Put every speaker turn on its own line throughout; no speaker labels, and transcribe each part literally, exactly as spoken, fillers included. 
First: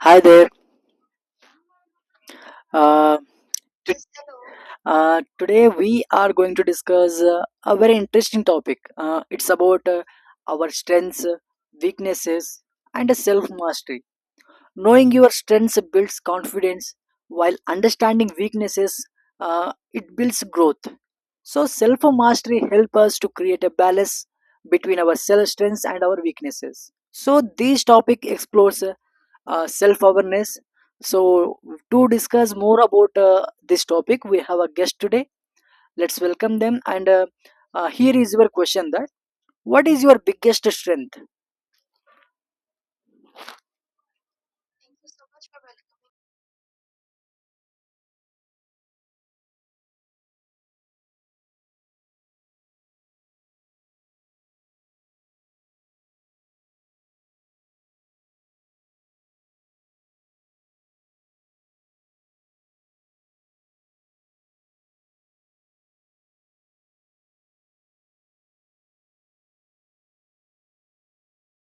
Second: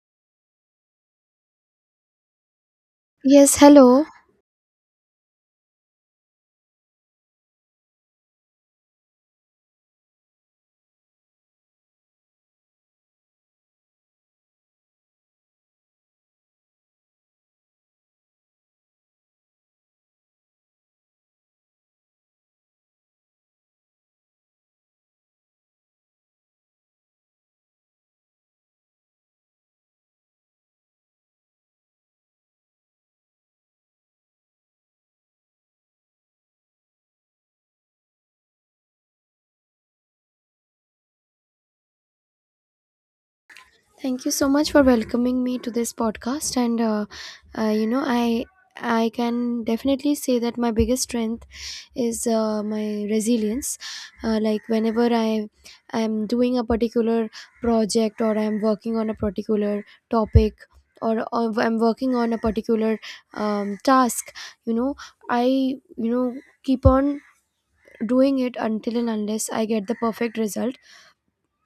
Hi there. Uh,
Yes,
t-
hello.
uh, Today we are going to discuss uh, a very interesting topic. Uh, it's about uh, our strengths, weaknesses, and self mastery. Knowing your strengths builds confidence, while understanding weaknesses, uh, it builds growth. So self mastery helps us to create a balance between our self strengths and our weaknesses. So this topic explores uh, self awareness. So to discuss more about uh, this topic, we have a guest today. Let's welcome them. And uh, uh, Here is your question: that what is your biggest strength?
Thank you so much for welcoming me to this podcast. And uh, uh, you know, I I can definitely say that my biggest strength is uh, my resilience. Uh, like whenever I I'm doing a particular project, or I'm working on a particular topic or, or I'm working on a particular um, task. you know, I you know keep on doing it until and unless I get the perfect result.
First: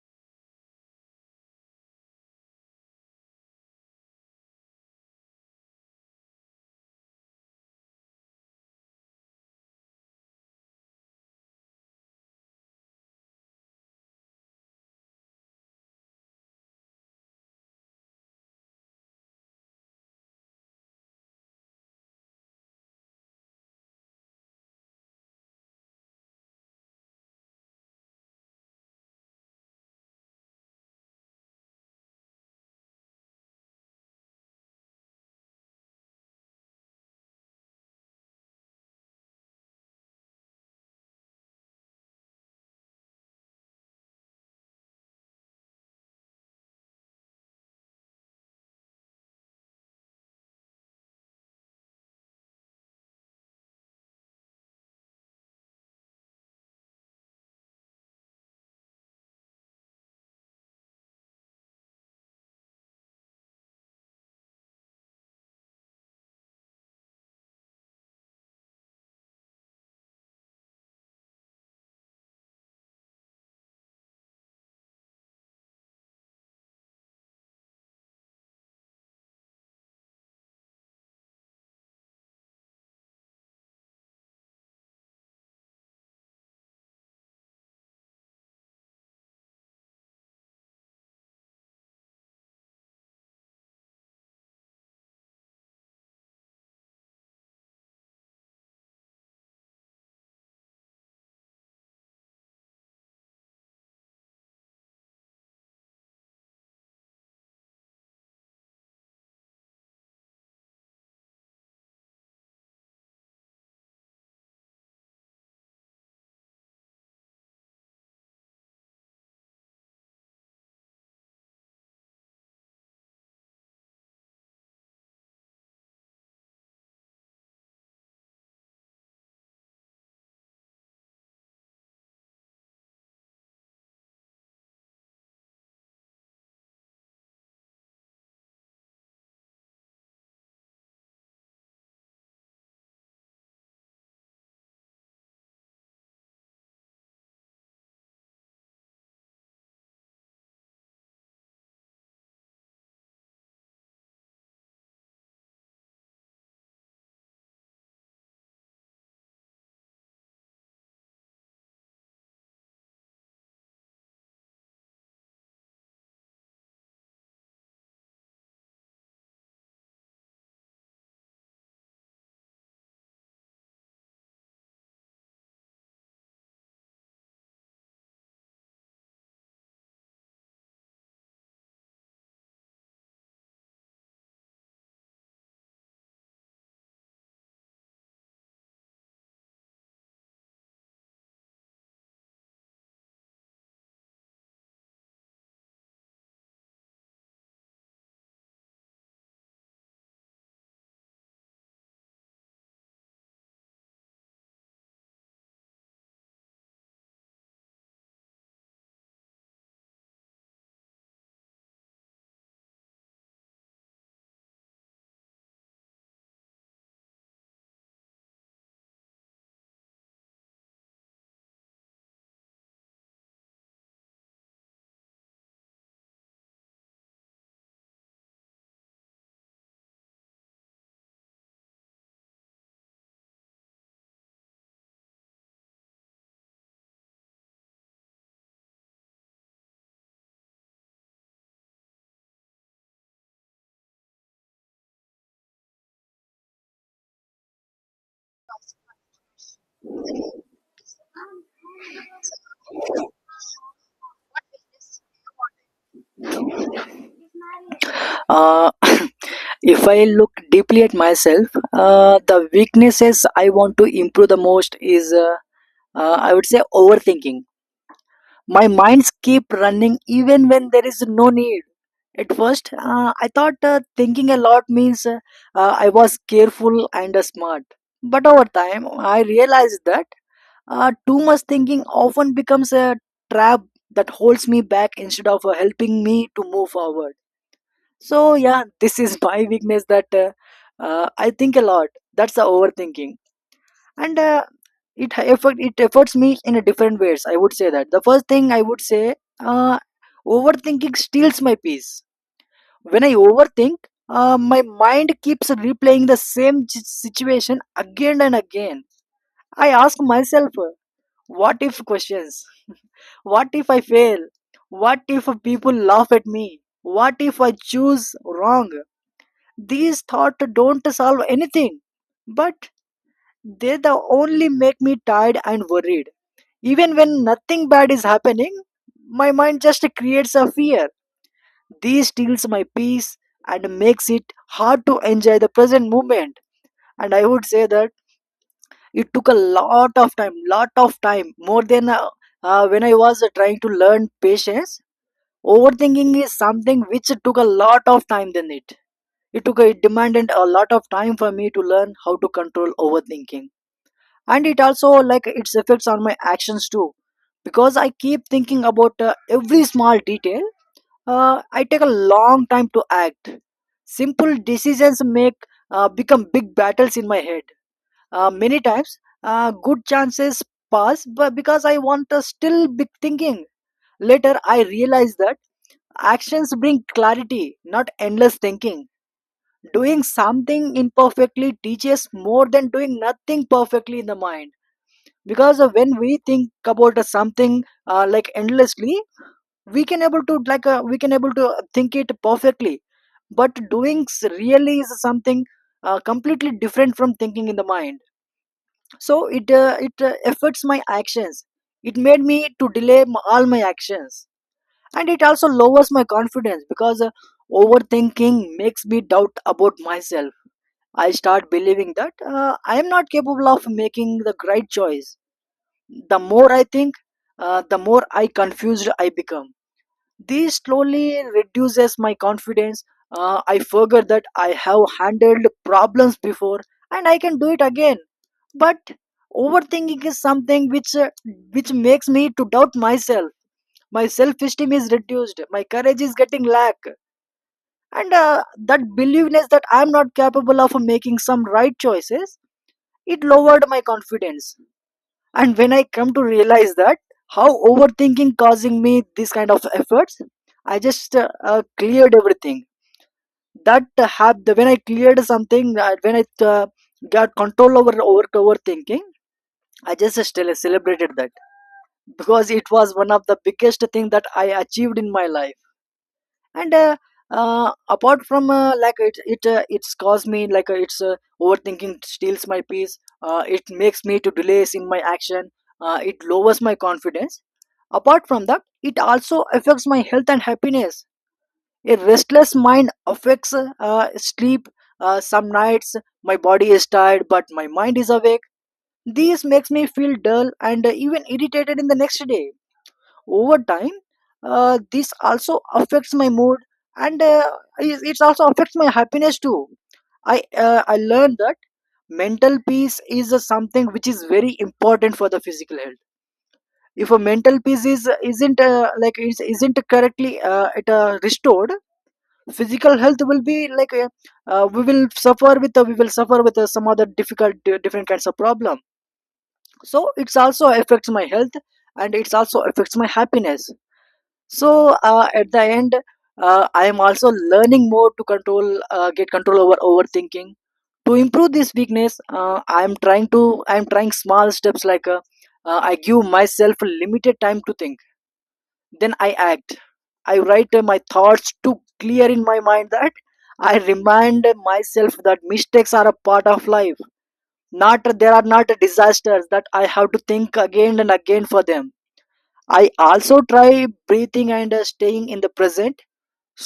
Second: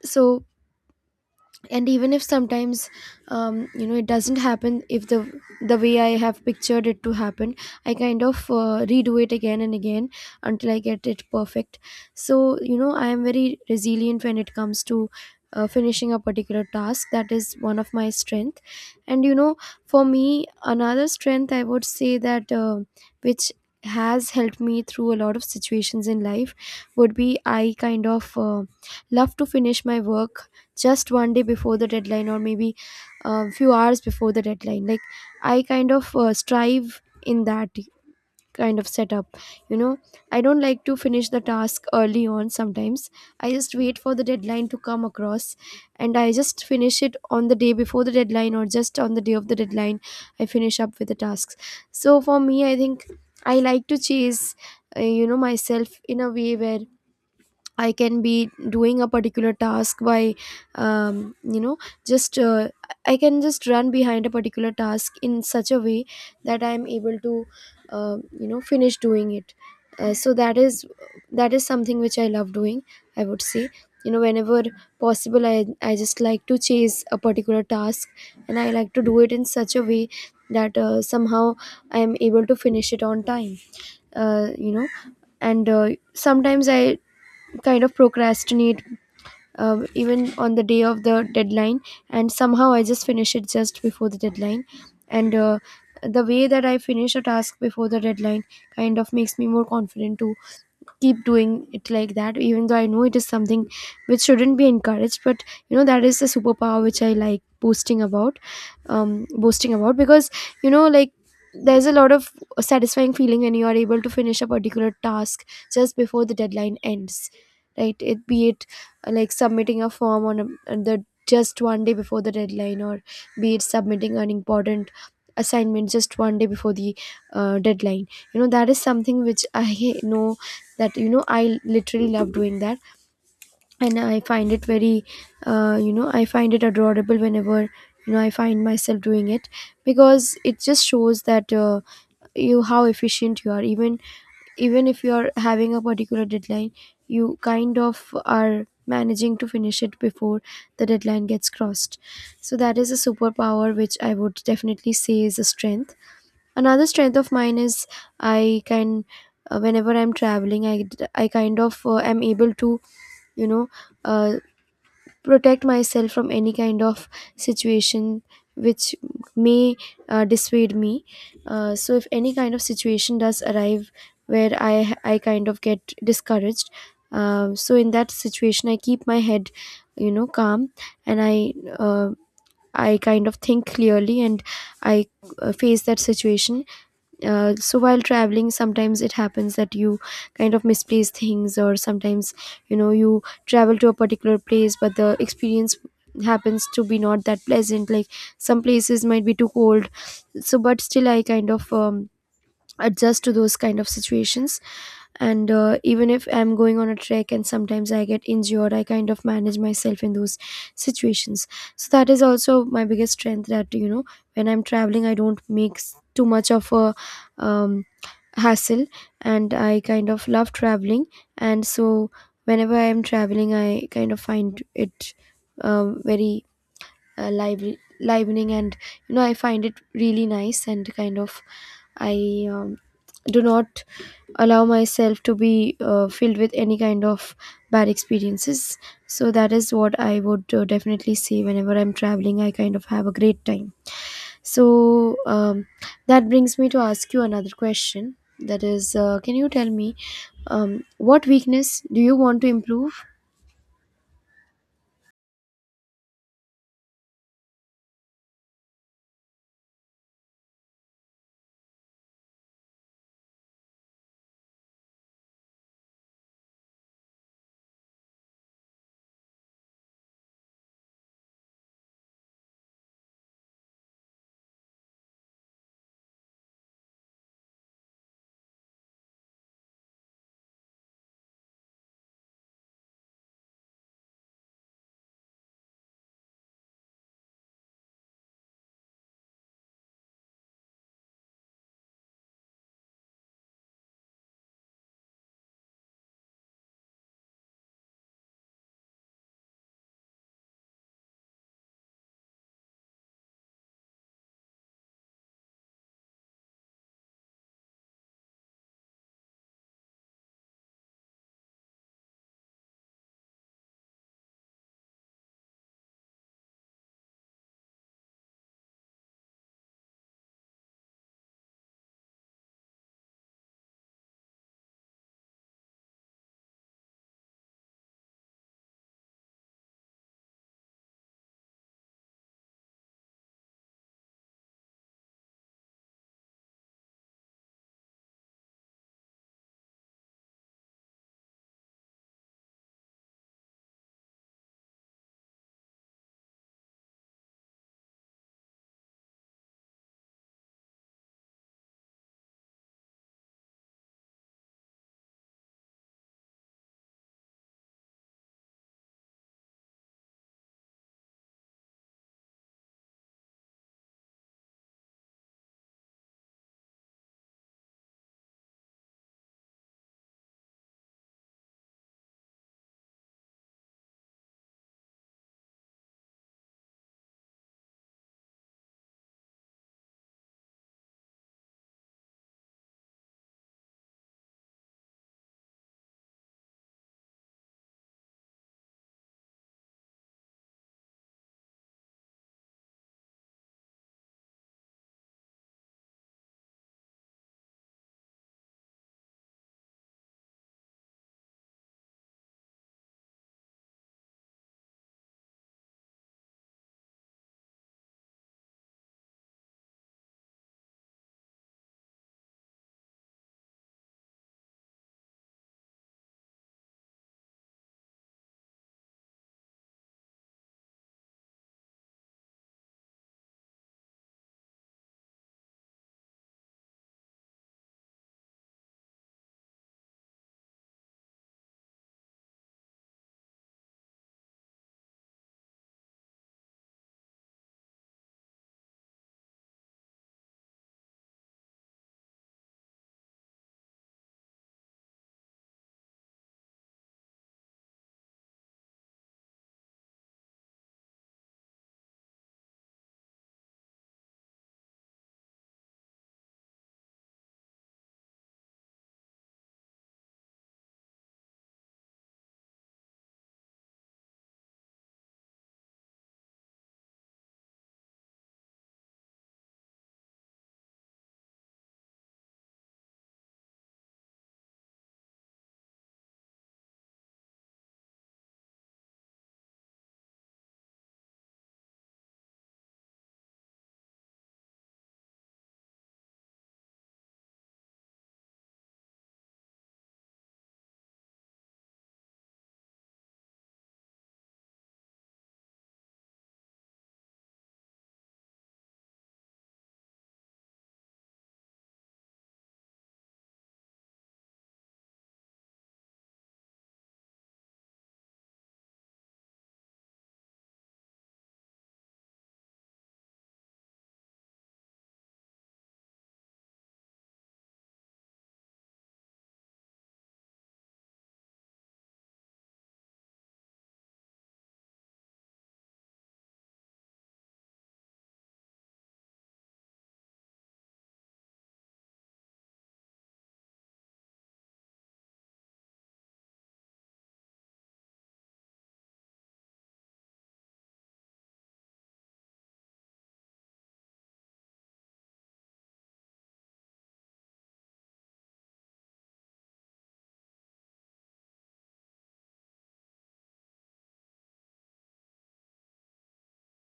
So and even if sometimes, um, you know it doesn't happen if the the way I have pictured it to happen, I kind of uh, redo it again and again until I get it perfect. So you know I am very resilient when it comes to uh, finishing a particular task. That is one of my strength, and you know for me, another strength I would say that uh, which has helped me through a lot of situations in life would be I kind of uh, love to finish my work just one day before the deadline, or maybe a few hours before the deadline. Like, I kind of uh, strive in that kind of setup. you know I don't like to finish the task early on. Sometimes I just wait for the deadline to come across, and I just finish it on the day before the deadline, or just on the day of the deadline I finish up with the tasks. So for me, I think I like to chase uh, you know myself in a way where I can be doing a particular task by, um, you know, just, uh, I can just run behind a particular task in such a way that I am able to, uh, you know, finish doing it. Uh, so that is that is something which I love doing. I would say, you know, whenever possible, I I just like to chase a particular task, and I like to do it in such a way that uh, somehow I am able to finish it on time. Uh, you know, and uh, sometimes I kind of procrastinate, um, even on the day of the deadline, and somehow I just finish it just before the deadline. And uh, the way that I finish a task before the deadline kind of makes me more confident to keep doing it like that, even though I know it is something which shouldn't be encouraged. But you know that is the superpower which I like boasting about um boasting about because you know like, there's a lot of satisfying feeling when you are able to finish a particular task just before the deadline ends. Right, it be it uh, like submitting a form on, a, on the just one day before the deadline, or be it submitting an important assignment just one day before the uh, deadline. You know that is something which I know that you know I literally love doing that, and I find it very, uh, you know I find it adorable whenever you know I find myself doing it, because it just shows that uh, you how efficient you are. Even even if you are having a particular deadline, you kind of are managing to finish it before the deadline gets crossed. So that is a superpower which I would definitely say is a strength. Another strength of mine is, I can uh, whenever I'm traveling, i d- i kind of uh, am able to, you know uh, protect myself from any kind of situation which may uh, dissuade me. Uh, so if any kind of situation does arrive where i h- i kind of get discouraged, uh, so in that situation I keep my head, you know calm, and i uh, i kind of think clearly, and i uh, face that situation. Uh, so while traveling, sometimes it happens that you kind of misplace things, or sometimes you know you travel to a particular place but the experience happens to be not that pleasant, like some places might be too cold. So but still I kind of um, adjust to those kind of situations, and uh, even if I'm going on a trek and sometimes I get injured, I kind of manage myself in those situations. So that is also my biggest strength, that you know when I'm traveling I don't make s- too much of a um, hassle, and I kind of love traveling. And so whenever I am traveling, I kind of find it, um, very, uh, lively livening, and you know I find it really nice, and kind of I um, do not allow myself to be uh, filled with any kind of bad experiences. So that is what I would uh, definitely say: whenever I'm traveling I kind of have a great time. So um, that brings me to ask you another question, that is, uh, can you tell me, um, what weakness do you want to improve?
Uh, if I look deeply at myself, uh, the weaknesses I want to improve the most is, uh, uh, I would say, overthinking. My minds keep running even when there is no need. At first, uh, I thought uh, thinking a lot means uh, uh, I was careful and uh, smart. But over time, I realized that uh, too much thinking often becomes a trap that holds me back instead of uh, helping me to move forward. So yeah, this is my weakness that uh, uh, I think a lot. That's the overthinking, and uh, it ha- affect it affects me in a different ways. I would say that the first thing I would say, uh, overthinking steals my peace. When I overthink, uh, my mind keeps replaying the same ch- situation again and again. I ask myself, uh, what if questions? What if I fail? What if people laugh at me? What if I choose wrong? These thoughts don't solve anything, but they the only make me tired and worried. Even when nothing bad is happening, my mind just creates a fear. This steals my peace and makes it hard to enjoy the present moment. And I would say that it took a lot of time, lot of time, more than uh, uh, when I was uh, trying to learn patience. Overthinking is something which took a lot of time than it. It took it demanded a lot of time for me to learn how to control overthinking. And it also like its effects on my actions too. Because I keep thinking about uh, every small detail, uh, I take a long time to act. Simple decisions make uh, become big battles in my head. Uh, many times, uh, good chances pass, but because I want to still big thinking. Later, I realize that actions bring clarity, not endless thinking. Doing something imperfectly teaches more than doing nothing perfectly in the mind, because uh, when we think about uh, something uh, like endlessly, we can able to like uh, we can able to think it perfectly, but doing s- really is something uh, completely different from thinking in the mind. So it uh, it uh, affects my actions. It made me to delay m all my actions, and it also lowers my confidence because uh, overthinking makes me doubt about myself. I start believing that uh, I am not capable of making the right choice. The more I think, uh, the more I confused I become. This slowly reduces my confidence. Uh, I forget that I have handled problems before and I can do it again. But overthinking is something which uh, which makes me to doubt myself. My self-esteem is reduced. My courage is getting lack, and uh, that believeness that I am not capable of making some right choices, it lowered my confidence. And when I come to realize that how overthinking causing me this kind of efforts, I just uh, uh, cleared everything. That uh, hap- the when I cleared something, uh, when I uh, got control over over overthinking, I just still celebrated that because it was one of the biggest thing that I achieved in my life. And uh, uh, Apart from uh, like it it uh, it's caused me like uh, it's uh, overthinking steals my peace, uh, it makes me to delays in my action, uh, it lowers my confidence. Apart from that, it also affects my health and happiness. A restless mind affects uh, sleep. Uh, some nights my body is tired but my mind is awake. This makes me feel dull and uh, even irritated in the next day. Over time, uh, this also affects my mood, and uh, it it also affects my happiness too. I uh, i learned that mental peace is uh, something which is very important for the physical health. If a mental peace is isn't uh, like is, isn't correctly uh, it uh, restored, physical health will be like uh, uh, we will suffer with uh, we will suffer with uh, some other difficult different kinds of problem. So it's also affects my health, and it's also affects my happiness. So uh, at the end, uh, I am also learning more to control uh, get control over overthinking. To improve this weakness, uh, i am trying to I am trying small steps like uh, uh, I give myself limited time to think, then I act. I write uh, my thoughts to clear in my mind, that I remind myself that mistakes are a part of life, not there are not disasters that I have to think again and again for them. I also try breathing and uh, staying in the present.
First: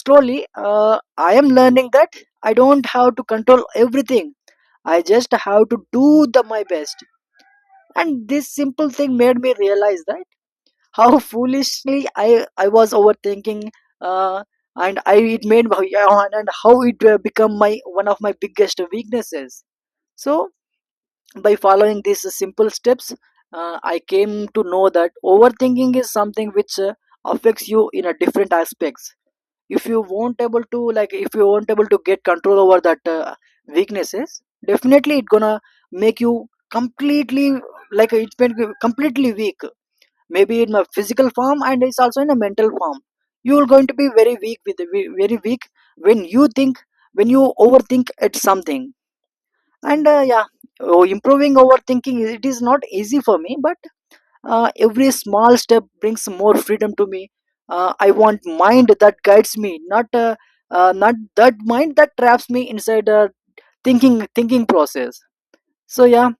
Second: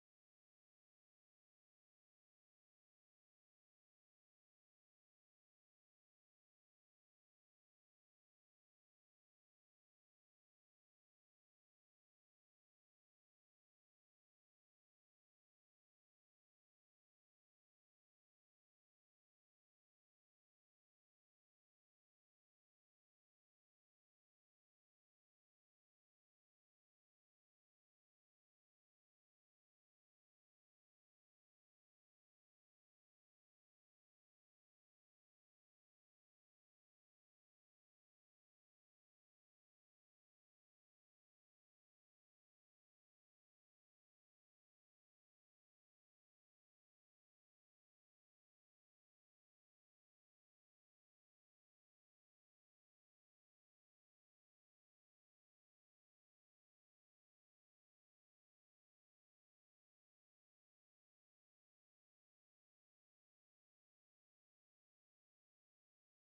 Slowly, uh, I am learning that I don't have to control everything. I just have to do the my best. And this simple thing made me realize that how foolishly i i was overthinking, uh, and I it made my yeah, and how it uh, become my one of my biggest weaknesses. So by following these simple steps, uh, I came to know that overthinking is something which uh, affects you in a different aspects. If you won't able to like if you won't able to get control over that uh, weaknesses, definitely it gonna make you completely like it's been completely weak, maybe in a physical form and it's also in a mental form. You're going to be very weak with very weak when you think, when you overthink at something. And uh, Yeah. Oh, improving overthinking it is not easy for me, but uh, every small step brings more freedom to me. Uh, I want mind that guides me, not uh, uh, not that mind that traps me inside a thinking thinking process. So yeah,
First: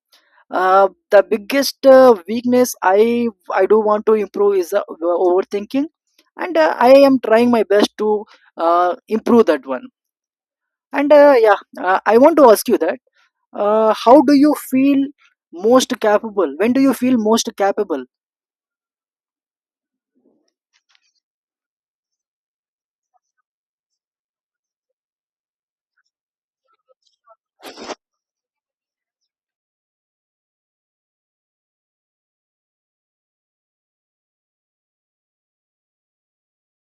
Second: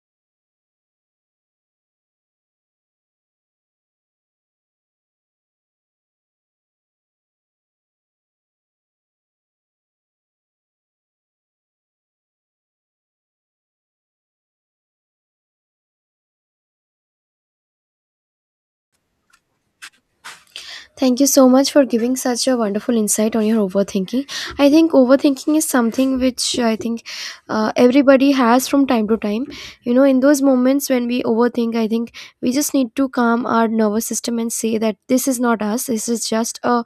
uh, the biggest uh, weakness I I do want to improve is uh, overthinking, and uh, I am trying my best to uh, improve that one. And uh, yeah, uh, I want to ask you that uh, how do you feel most capable? When do you feel most capable?
Thank you so much for giving such a wonderful insight on your overthinking. I think overthinking is something which, I think, uh, everybody has from time to time. You know, in those moments when we overthink, I think we just need to calm our nervous system and say that this is not us. This is just a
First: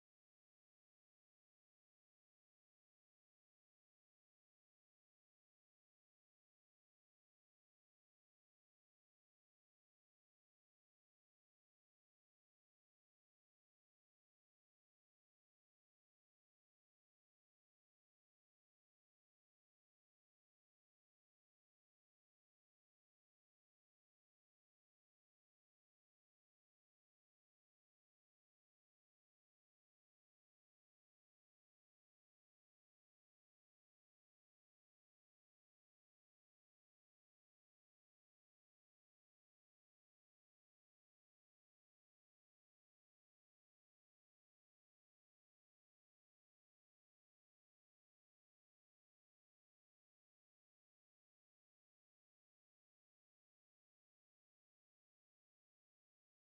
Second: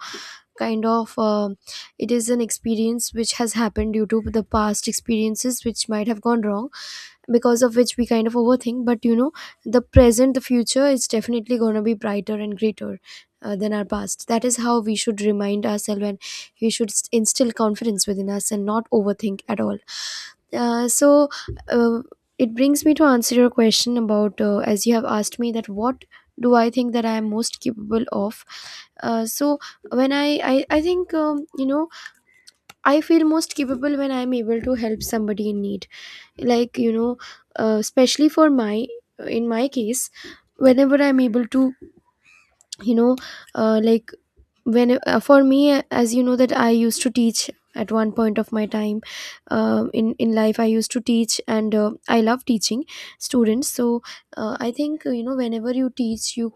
kind of, uh, it is an experience which has happened due to the past experiences which might have gone wrong, because of which we kind of overthink. But you know the present the future is definitely going to be brighter and greater uh, than our past. That is how we should remind ourselves, and we should s- instill confidence within us and not overthink at all. Uh, so uh, it brings me to answer your question about, uh, as you have asked me, that what do I think that I am most capable of. Uh, so when i i, I think, um, you know I feel most capable when I am able to help somebody in need. Like, you know uh, especially for my in my case, whenever I'm able to, you know uh, like, when, uh, for me, as you know that I used to teach at one point of my time, um in in life I used to teach, and uh, I love teaching students. So uh, I think, uh, you know whenever you teach you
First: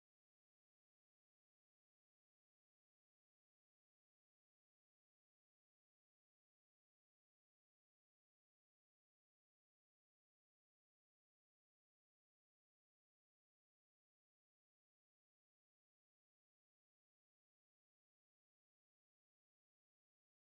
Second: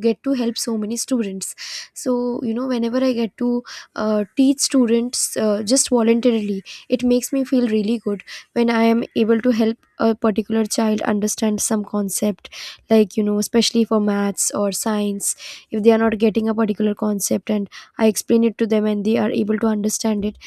get to help so many students. So you know whenever I get to uh, teach students, uh, just voluntarily, it makes me feel really good when I am able to help a particular child understand some concept, like you know especially for maths or science. If they are not getting a particular concept and I explain it to them and they are able to understand it,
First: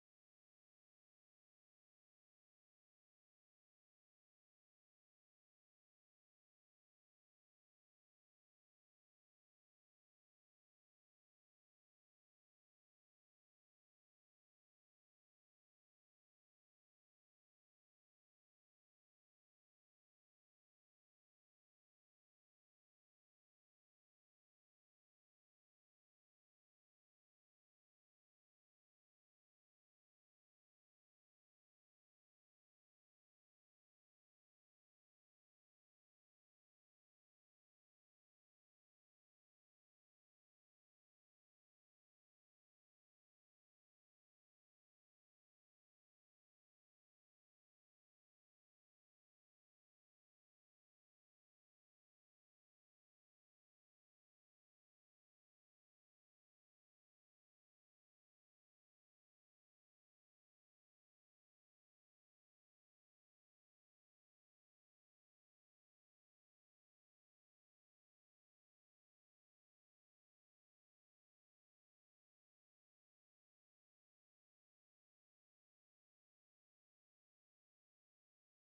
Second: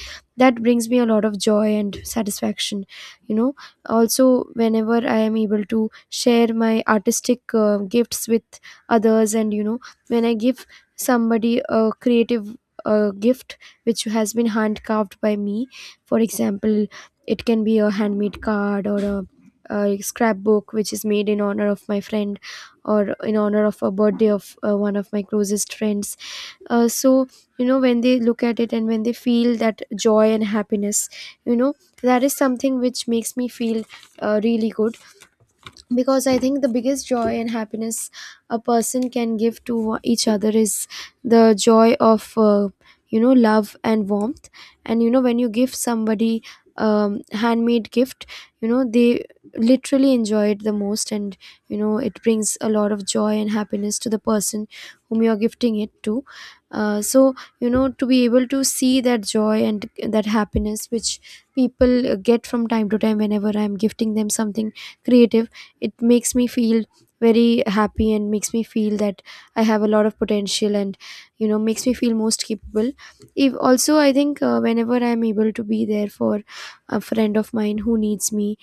that brings me a lot of joy and satisfaction. you know Also, whenever I am able to share my artistic uh, gifts with others, and you know when I give somebody a creative uh, gift which has been hand carved by me, for example, it can be a handmade card, or a, a scrapbook which is made in honor of my friend, or in honor of a birthday of uh, one of my closest friends. Uh, so you know when they look at it and when they feel that joy and happiness, you know that is something which makes me feel uh, really good, because I think the biggest joy and happiness a person can give to o- each other is the joy of, uh, you know love and warmth. And you know when you give somebody um handmade gift, you know they literally enjoy it the most, and you know it brings a lot of joy and happiness to the person whom you're gifting it to. Uh, so you know to be able to see that joy and that happiness which people uh, get from time to time whenever I'm gifting them something creative, it makes me feel very happy and makes me feel that I have a lot of potential, and you know makes me feel most capable. If also, I think, uh, whenever I'm able to be there for a friend of mine who needs me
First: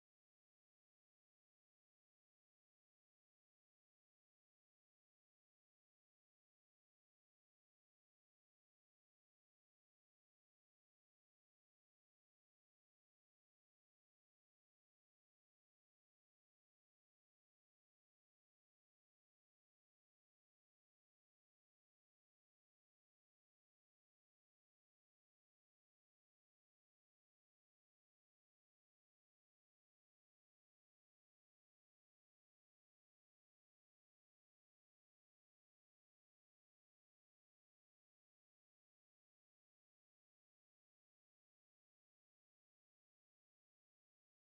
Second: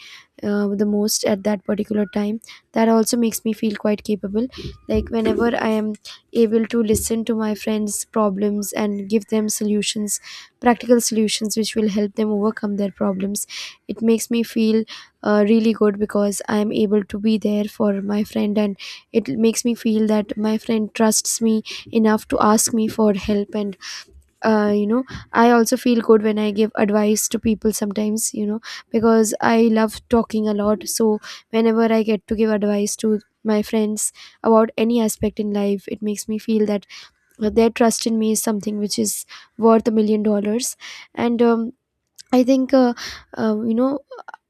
uh, the most at that particular time, that also makes me feel quite capable. Like, whenever I am able to listen to my friends problems and give them solutions, practical solutions which will help them overcome their problems, it makes me feel uh, really good, because I'm able to be there for my friend, and it makes me feel that my friend trusts me enough to ask me for help. And uh, you know I also feel good when I give advice to people sometimes, you know because I love talking a lot. So whenever I get to give advice to my friends about any aspect in life, it makes me feel that their trust in me is something which is worth a million dollars. And um, I think, uh, uh, you know,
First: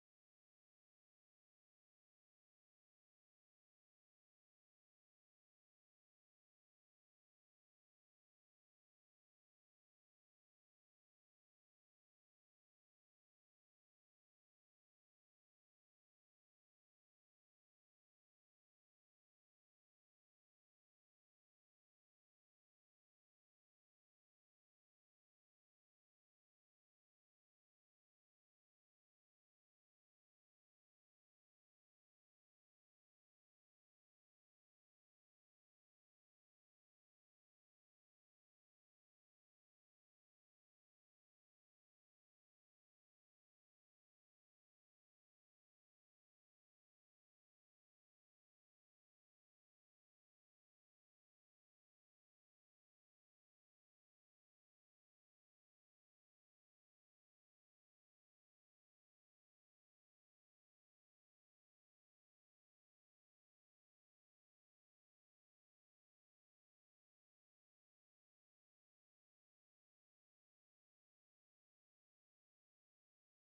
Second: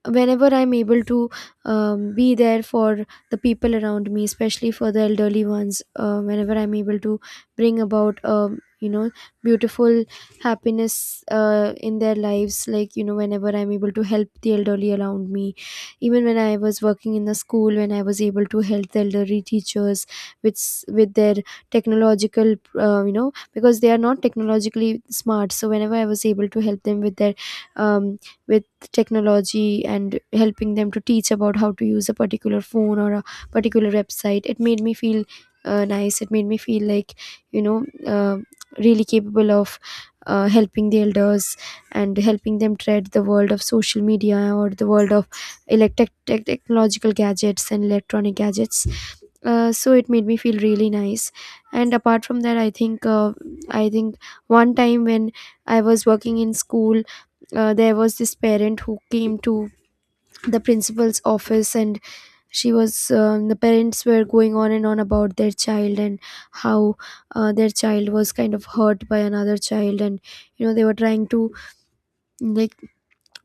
whenever I'm able to, um, be there for the people around me, especially for the elderly ones, uh, whenever I'm able to bring about, um, you know, beautiful happiness uh, in their lives, like, you know, whenever I'm able to help the elderly around me, even when I was working in the school, when I was able to help the elderly teachers with, s- with their technological, uh, you know, because they are not technologically smart. So whenever I was able to help them with their um, with technology, and helping them to teach about how to use a particular phone or a particular website, it made me feel uh, nice. It made me feel like, you know uh, really capable of uh, helping the elders, and helping them tread the world of social media or the world of electric tech- technological gadgets and electronic gadgets. Uh, so it made me feel really nice. And apart from that, i think uh, i think one time when I was working in school, uh, there was this parent who came to the principal's office, and she was um, the parents were going on and on about their child, and how uh, their child was kind of hurt by another child, and you know they were trying to, like,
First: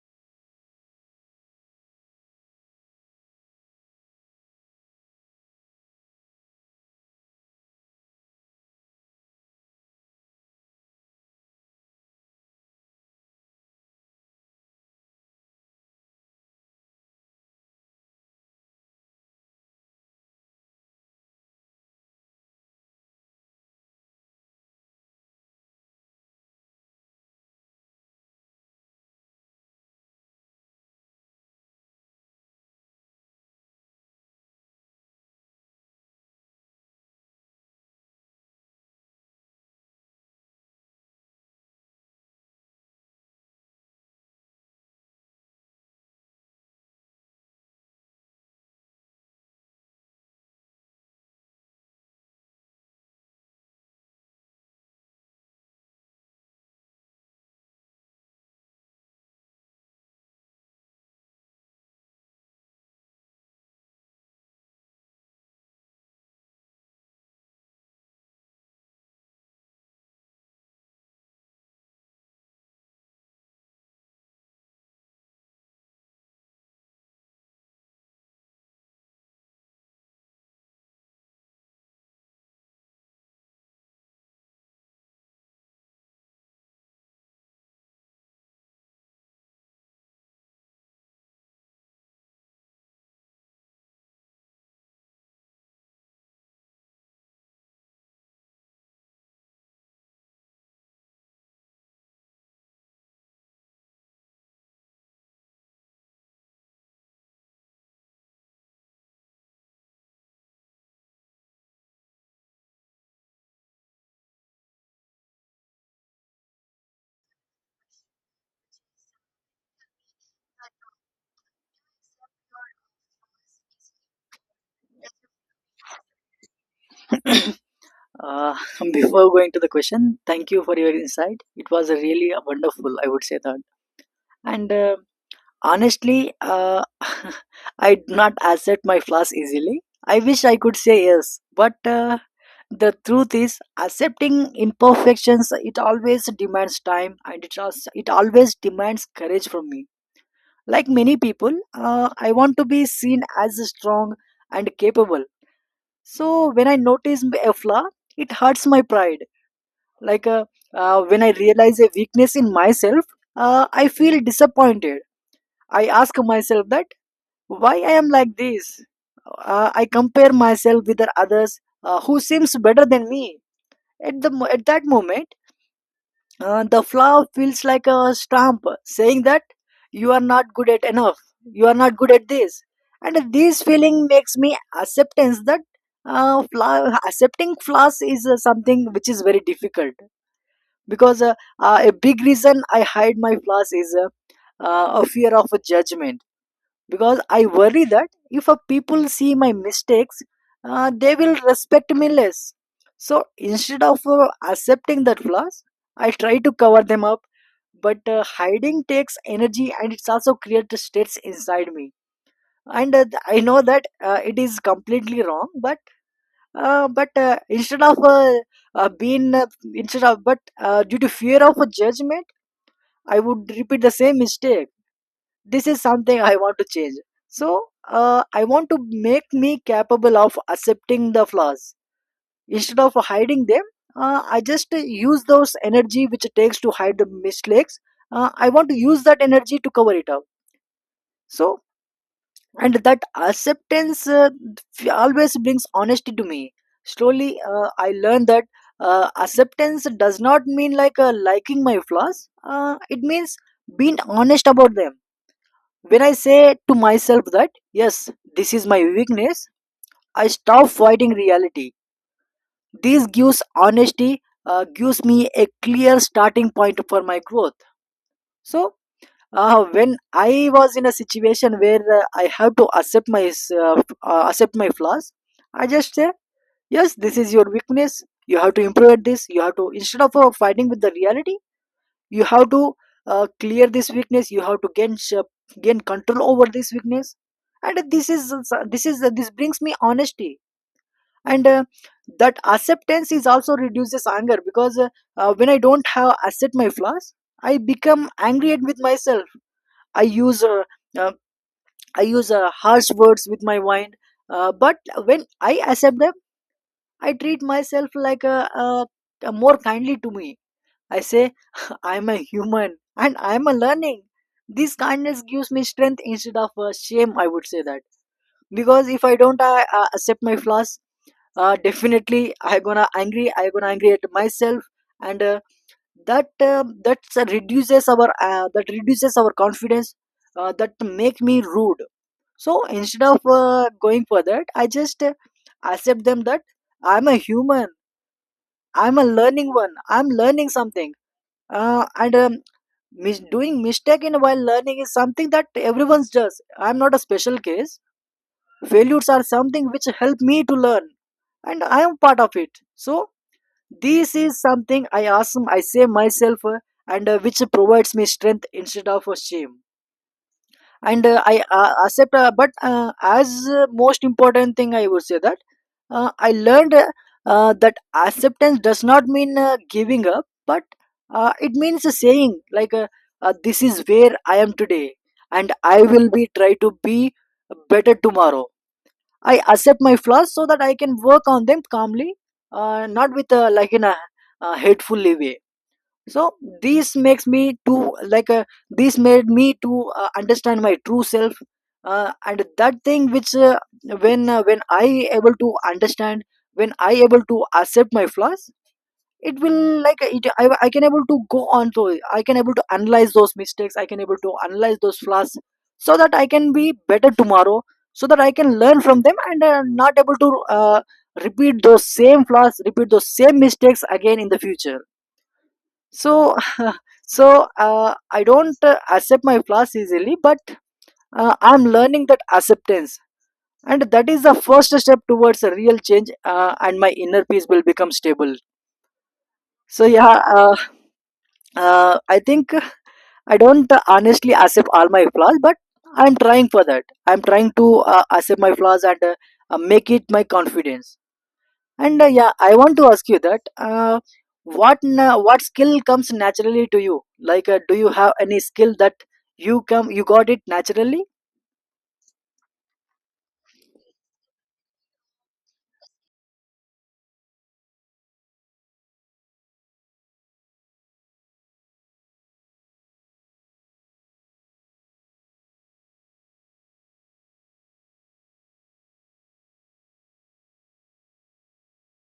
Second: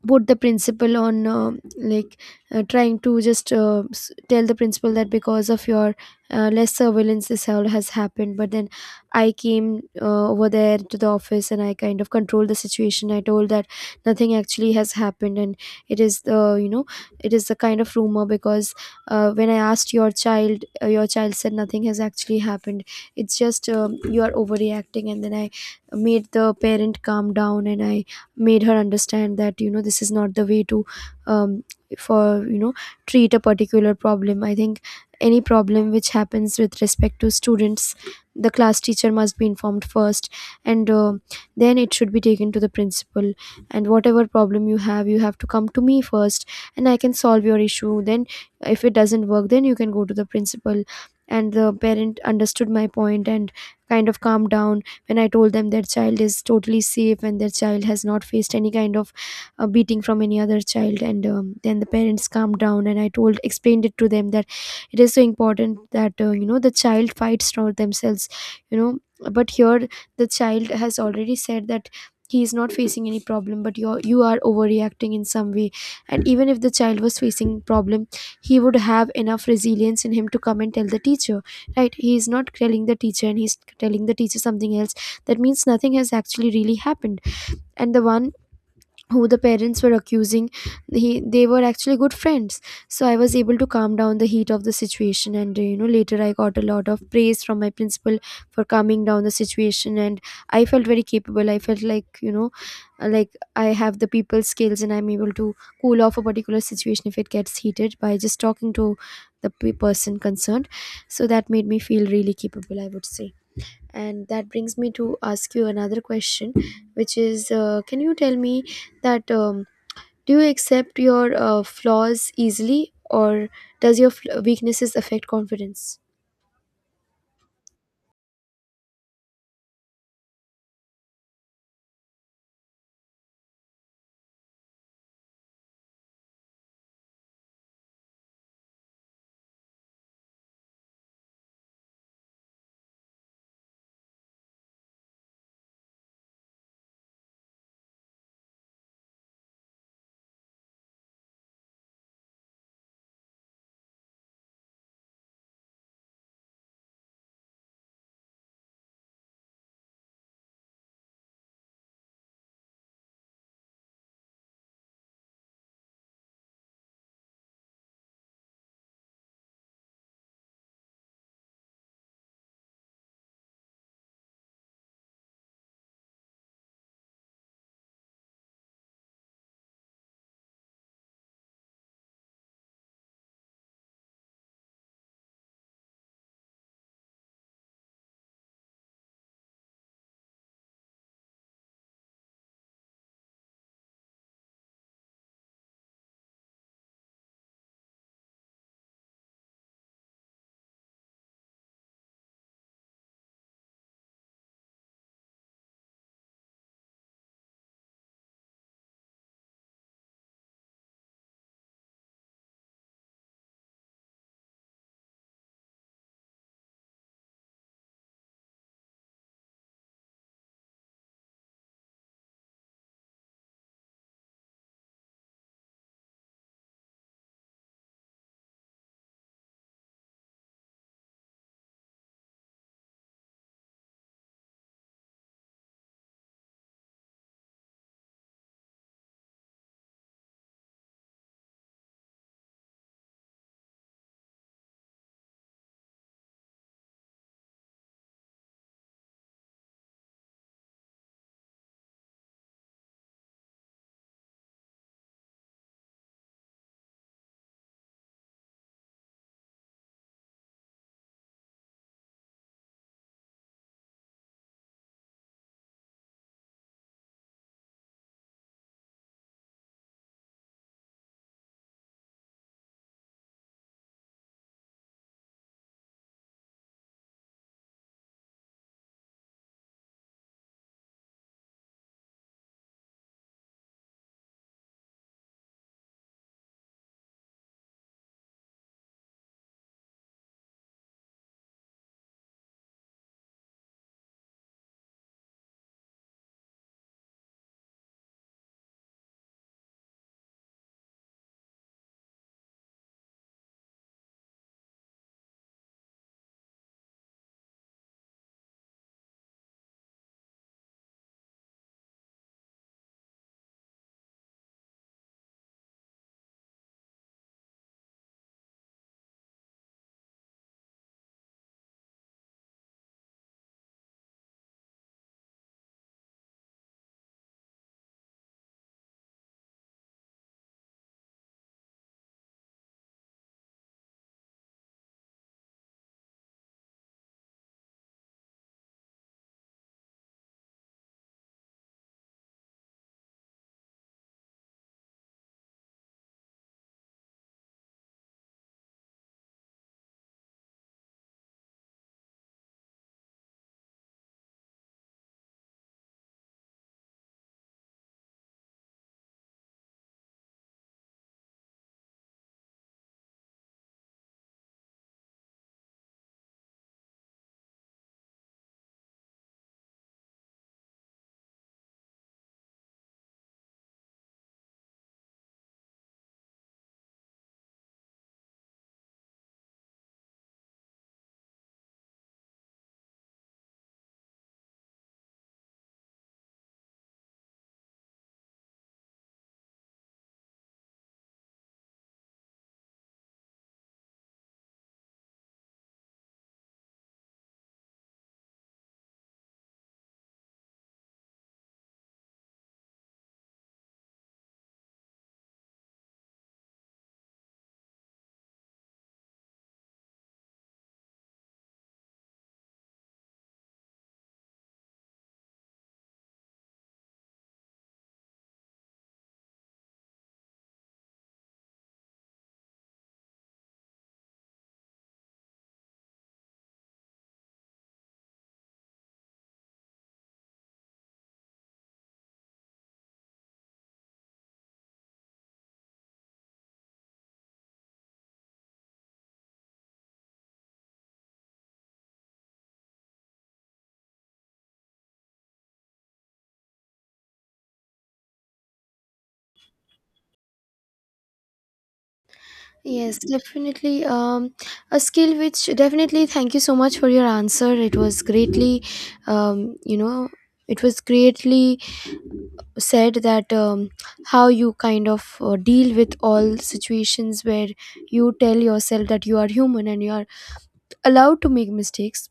put the principal on, uh, like, uh, trying to just, uh, s- tell the principal that because of your uh, less surveillance, this all has happened. But then I came uh, over there to the office, and I kind of controlled the situation. I told that nothing actually has happened, and it is the you know it is the kind of rumor, because uh, when I asked your child, uh, your child said nothing has actually happened. It's just, um, you are overreacting. And then I made the parent calm down, and I made her understand that, you know this is not the way to um, for you know treat a particular problem. I think any problem which happens with respect to students, the class teacher must be informed first, and uh, then it should be taken to the principal. And whatever problem you have, you have to come to me first, and I can solve your issue then. If it doesn't work, then you can go to the principal. And the parent understood my point and kind of calmed down when I told them their child is totally safe, and their child has not faced any kind of uh, beating from any other child. And um, then the parents calmed down, and I told, explained it to them that it is so important that, uh, you know, the child fights for themselves, you know. But here, the child has already said that he is not facing any problem, but you you are overreacting in some way. And even if the child was facing problem, he would have enough resilience in him to come and tell the teacher, right? He is not telling the teacher, and he's telling the teacher something else. That means nothing has actually really happened. And the one who the parents were accusing, he they were actually good friends. So I was able to calm down the heat of the situation, and uh, you know later I got a lot of praise from my principal for calming down the situation. And I felt very capable. I felt like, you know uh, like I have the people skills, and I'm able to cool off a particular situation if it gets heated by just talking to the pe- person concerned. So that made me feel really capable, I would say. And that brings me to ask you another question, which is, uh, can you tell me that, um, do you accept your uh, flaws easily, or does your fl- weaknesses affect confidence?
Uh, Before going to the question, thank you for your insight. It was a really a wonderful, I would say that. And uh, honestly, uh, I do not accept my flaws easily. I wish I could say yes, but uh, the truth is, accepting imperfections it always demands time, and it also, it always demands courage from me. Like many people, uh, I want to be seen as strong and capable. So when I notice a flaw, it hurts my pride like uh, uh, when I realize a weakness in myself, uh, I feel disappointed. I ask myself that why I am like this. uh, I compare myself with the others uh, who seems better than me at the mo- at that moment. Uh, the flaw feels like a stamp saying that you are not good at enough, you are not good at this. And this feeling makes me acceptance that uh, flaw, accepting flaws is uh, something which is very difficult. Because uh, uh, a big reason I hide my flaws is uh, uh, a fear of a judgment, because I worry that if uh, people see my mistakes, uh, they will respect me less. So instead of uh, accepting that flaws, I try to cover them up. But uh, hiding takes energy and it's also creates states inside me. And uh, th- I know that uh, it is completely wrong, but uh, but uh, instead of uh, uh, being uh, instead of but uh, due to fear of a judgment, I would repeat the same mistake. This is something I want to change. So uh, I want to make me capable of accepting the flaws instead of hiding them. Uh, I just uh, use those energy which it takes to hide the mistakes. Uh, I want to use that energy to cover it up. So, and that acceptance uh, f- always brings honesty to me. Slowly, uh, I learned that uh, acceptance does not mean like uh, liking my flaws. Uh, it means being honest about them. When I say to myself that, yes, this is my weakness, I stop fighting reality. This gives honesty, uh, gives me a clear starting point for my growth. So, uh, when I was in a situation where uh, I have to accept my s- uh, f- uh, accept my flaws, I just say, yes, this is your weakness. You have to improve at this. You have to, instead of uh, fighting with the reality, you have to uh, clear this weakness. You have to gain sh- gain control over this weakness, and this is uh, this is uh, this brings me honesty. And uh, That acceptance is also reduces anger, because uh, uh, when I don't have accept my flaws, I become angry at with myself. i use uh, uh, I use uh, harsh words with my mind. Uh, but when I accept them, I treat myself like a, a, a more kindly to me. I say, I'm a human and I'm a learning. This kindness gives me strength instead of uh, shame, I would say that. Because if I don't uh, uh, accept my flaws, uh, definitely I gonna angry, I gonna angry at myself. And uh, that uh, that uh, reduces our, uh, that reduces our confidence, uh, that make me rude. So instead of uh, going for that, I just uh, accept them that I'm a human, I'm a learning one, I'm learning something. uh, and um, Mis- doing mistake in while learning is something that everyone does. I'm not a special case. Failures are something which help me to learn, and I am part of it. So this is something I ask, I say myself, uh, and uh, which provides me strength instead of a shame. And uh, I uh, accept uh, but uh, as uh, Most important thing I would say that uh, I learned uh, uh, that acceptance does not mean uh, giving up, but uh, it means saying like uh, uh, this is where I am today and I will be try to be better tomorrow. I accept my flaws so that I can work on them calmly, uh, not with uh, like in a, a hateful way. So this makes me to like uh, this made me to uh, understand my true self uh, and that thing which uh, when uh, when I able to understand, when I able to accept my flaws, it will like it, I, I can able to go on to, I can able to analyze those mistakes, I can able to analyze those flaws, so that I can be better tomorrow, so that I can learn from them and uh, not able to uh, repeat those same flaws, repeat those same mistakes again in the future. So so uh, I don't uh, accept my flaws easily, but uh, I'm learning that acceptance, and that is the first step towards a real change, uh, and my inner peace will become stable. So yeah, uh, uh, I think I don't uh, honestly accept all my flaws, but I'm trying for that. I'm trying to uh, accept my flaws and uh, uh, make it my confidence. And uh, Yeah, I want to ask you that, uh, what na- what skill comes naturally to you? Like, uh, do you have any skill that you come you got it naturally?
Yes, definitely. Um, a skill which definitely— thank you so much for your answer. It was greatly um, you know it was greatly said that, um, how you kind of uh, deal with all situations where you tell yourself that you are human and you are allowed to make mistakes.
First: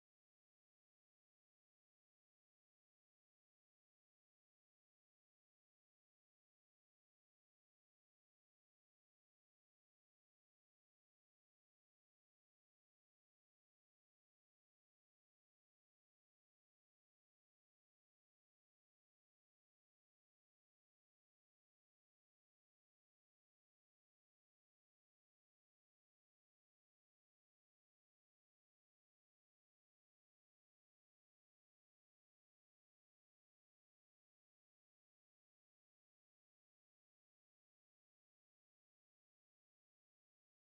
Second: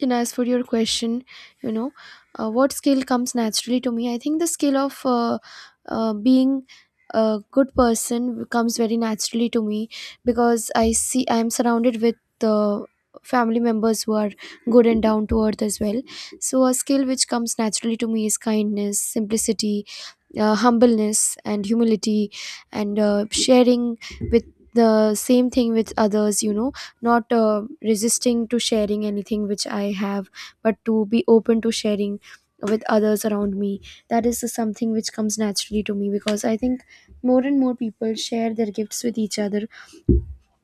And as for your question, you know uh, what skill comes naturally to me? I think the skill of, uh, uh, being a good person comes very naturally to me, because I see I am surrounded with the family members who are good and down to earth as well. So a skill which comes naturally to me is kindness, simplicity, uh, humbleness, and humility, and uh, sharing with the same thing with others. you know not uh, resisting to sharing anything which I have, but to be open to sharing with others around me. That is something which comes naturally to me, because I think more and more people share their gifts with each other,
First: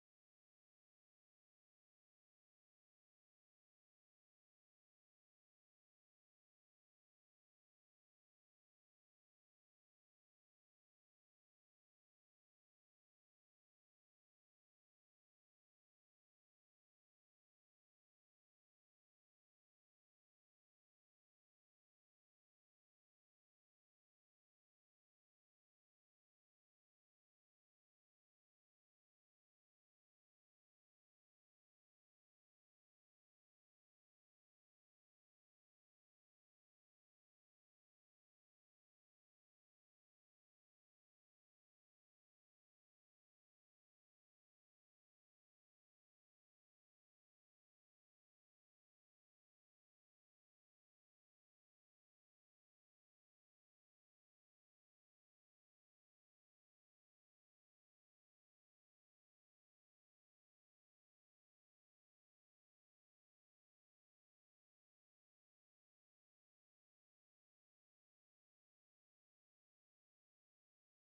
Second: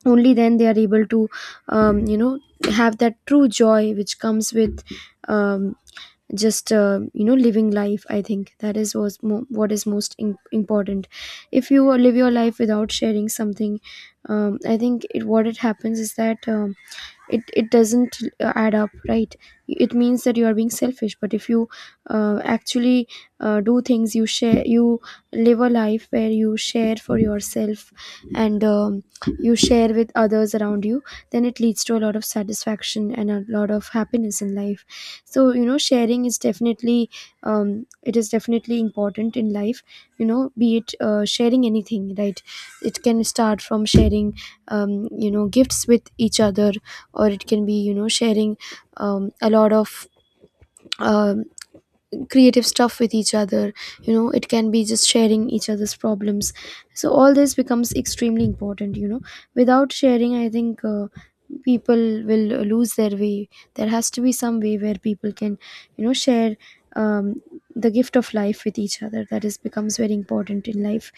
only then they are able to um, you know have that true joy which comes with, um, just, uh, you know living life. I think that is was mo- what is most im important. If you uh, live your life without sharing something, um, I think it, what it happens is that, um, it it doesn't uh, add up, right? It means that you are being selfish. But if you uh, actually uh, do things, you share, you live a life where you share for yourself, and um, you share with others around you, then it leads to a lot of satisfaction and a lot of happiness in life. So, you know sharing is definitely, um, it is definitely important in life. you know be it uh, sharing anything, right? It can start from sharing, um, you know gifts with each other, or it can be, you know sharing, um, a lot of uh, creative stuff with each other. You know it can be just sharing each other's problems. So all this becomes extremely important you know Without sharing, I think, uh, people will lose their way. There has to be some way where people can, you know share, um, the gift of life with each other. That is becomes very important in life,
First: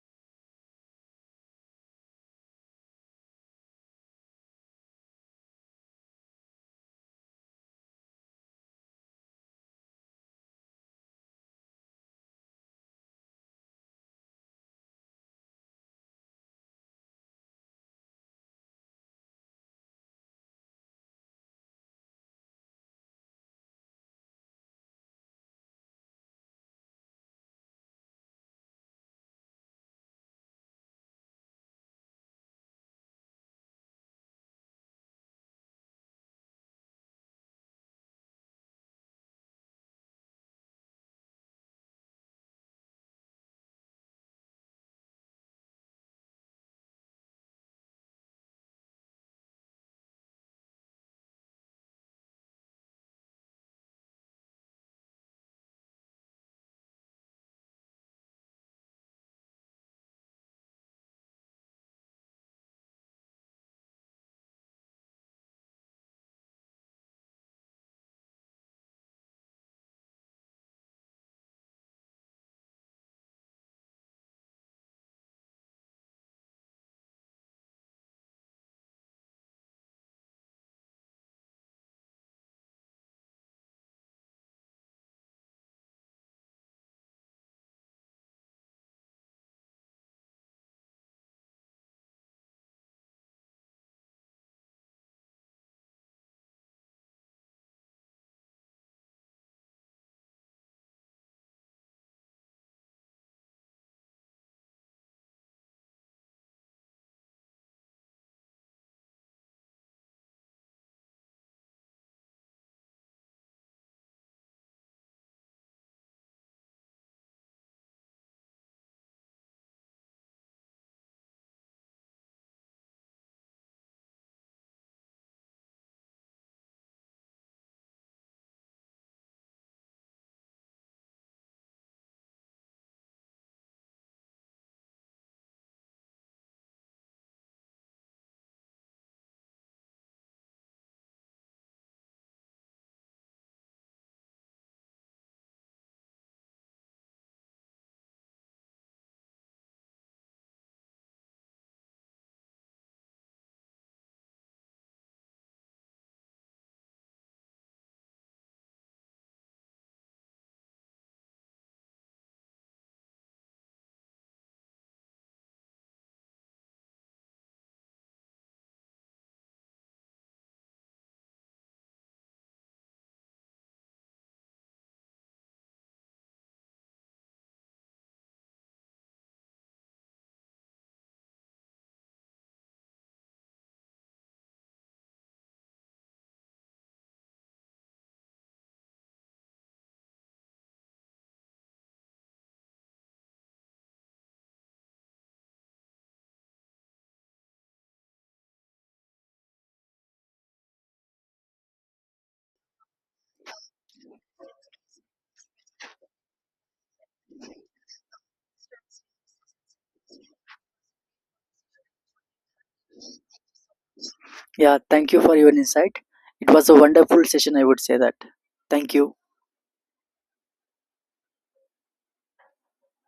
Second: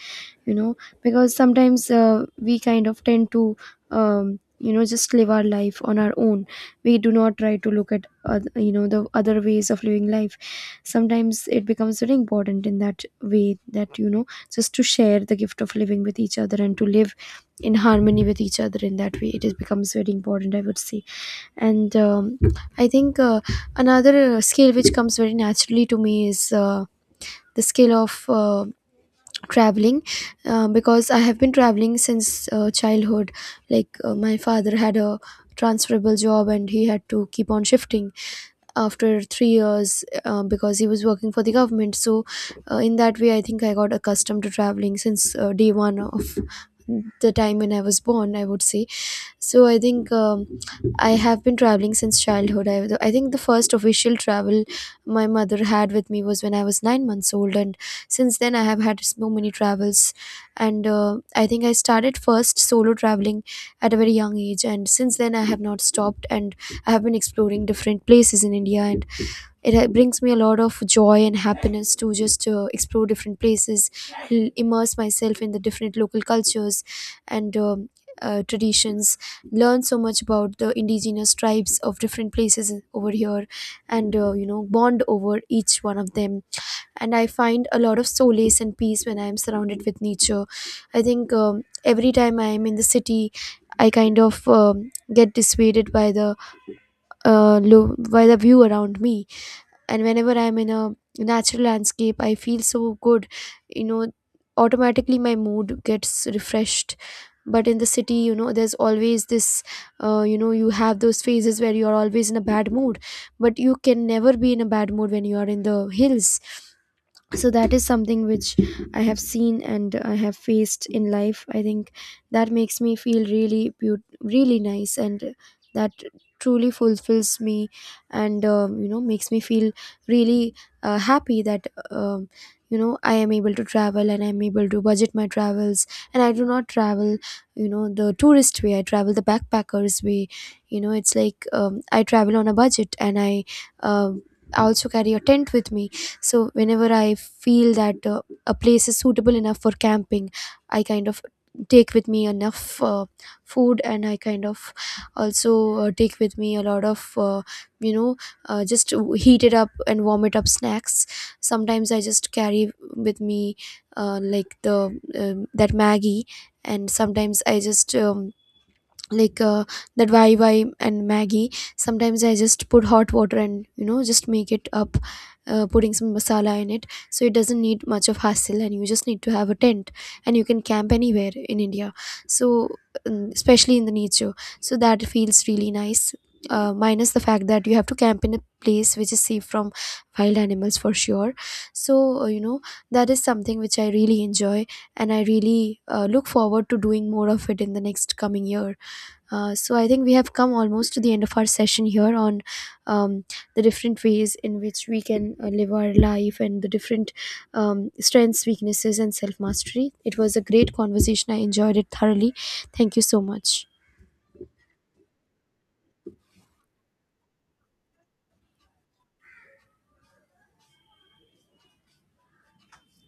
you know because sometimes uh, we kind of tend to, um, you know just live our life on our own. We do not try to look at oth- you know the other ways of living life. Sometimes it becomes very important in that way that, you know just to share the gift of living with each other, and to live in harmony with each other. In that way, it is becomes very important, I would say. And um, I think uh, another uh, skill which comes very naturally to me is uh, the scale of uh, traveling, uh, because I have been traveling since uh, childhood. Like, uh, my father had a transferable job, and he had to keep on shifting after three years, uh, because he was working for the government. So, uh, in that way, I think I got accustomed to traveling since uh, day one of the time when I was born, I would say. So I think, um, I have been traveling since childhood. I, I think the first official travel my mother had with me was when I was nine months old, and since then I have had so many travels. And uh, I think I started first solo traveling at a very young age, and since then I have not stopped, and I have been exploring different places in India. It ha- brings me a lot of joy and happiness to just uh, explore different places, l- immerse myself in the different local cultures, and um, uh, traditions, learn so much about the indigenous tribes of different places over here, and uh, you know bond over each one of them. And I find a lot of solace and peace when I am surrounded with nature. I think, um, every time I am in the city, I kind of, um, get dissuaded by the uh, lo- by the view around me. And whenever I'm in a natural landscape, I feel so good. You know automatically my mood gets refreshed. But in the city, you know there's always this, uh, you know you have those phases where you're always in a bad mood. But you can never be in a bad mood when you are in the hills. So that is something which I have seen and I have faced in life, I think. That makes me feel really beaut- really nice, and that truly fulfills me, and, um, you know makes me feel really uh, happy that, um, you know I am able to travel, and I'm able to budget my travels. And I do not travel, you know the tourist way. I travel the backpackers way. You know it's like, um, I travel on a budget, and I uh, also carry a tent with me. So whenever I feel that uh, a place is suitable enough for camping, I kind of take with me enough uh, food, and I kind of also uh, take with me a lot of uh, you know uh, just heat it up and warm it up snacks. Sometimes I just carry with me, uh, like, the um, that Maggie. And sometimes I just, um, like, uh, that why why and maggie. Sometimes I just put hot water, and, you know just make it up, uh, putting some masala in it, so it doesn't need much of hassle, and you just need to have a tent, and you can camp anywhere in India. So um, especially in the nature. So that feels really nice, uh, minus the fact that you have to camp in a place which is safe from wild animals, for sure. So, uh, you know that is something which I really enjoy, and I really uh, look forward to doing more of it in the next coming year. Uh, so I think we have come almost to the end of our session here on, um, the different ways in which we can uh, live our life, and the different, um, strengths, weaknesses, and self mastery. It was a great conversation. I enjoyed it thoroughly. Thank you so much.
Yeah, thank you for your insight. It was a wonderful session, I would say that. Thank you.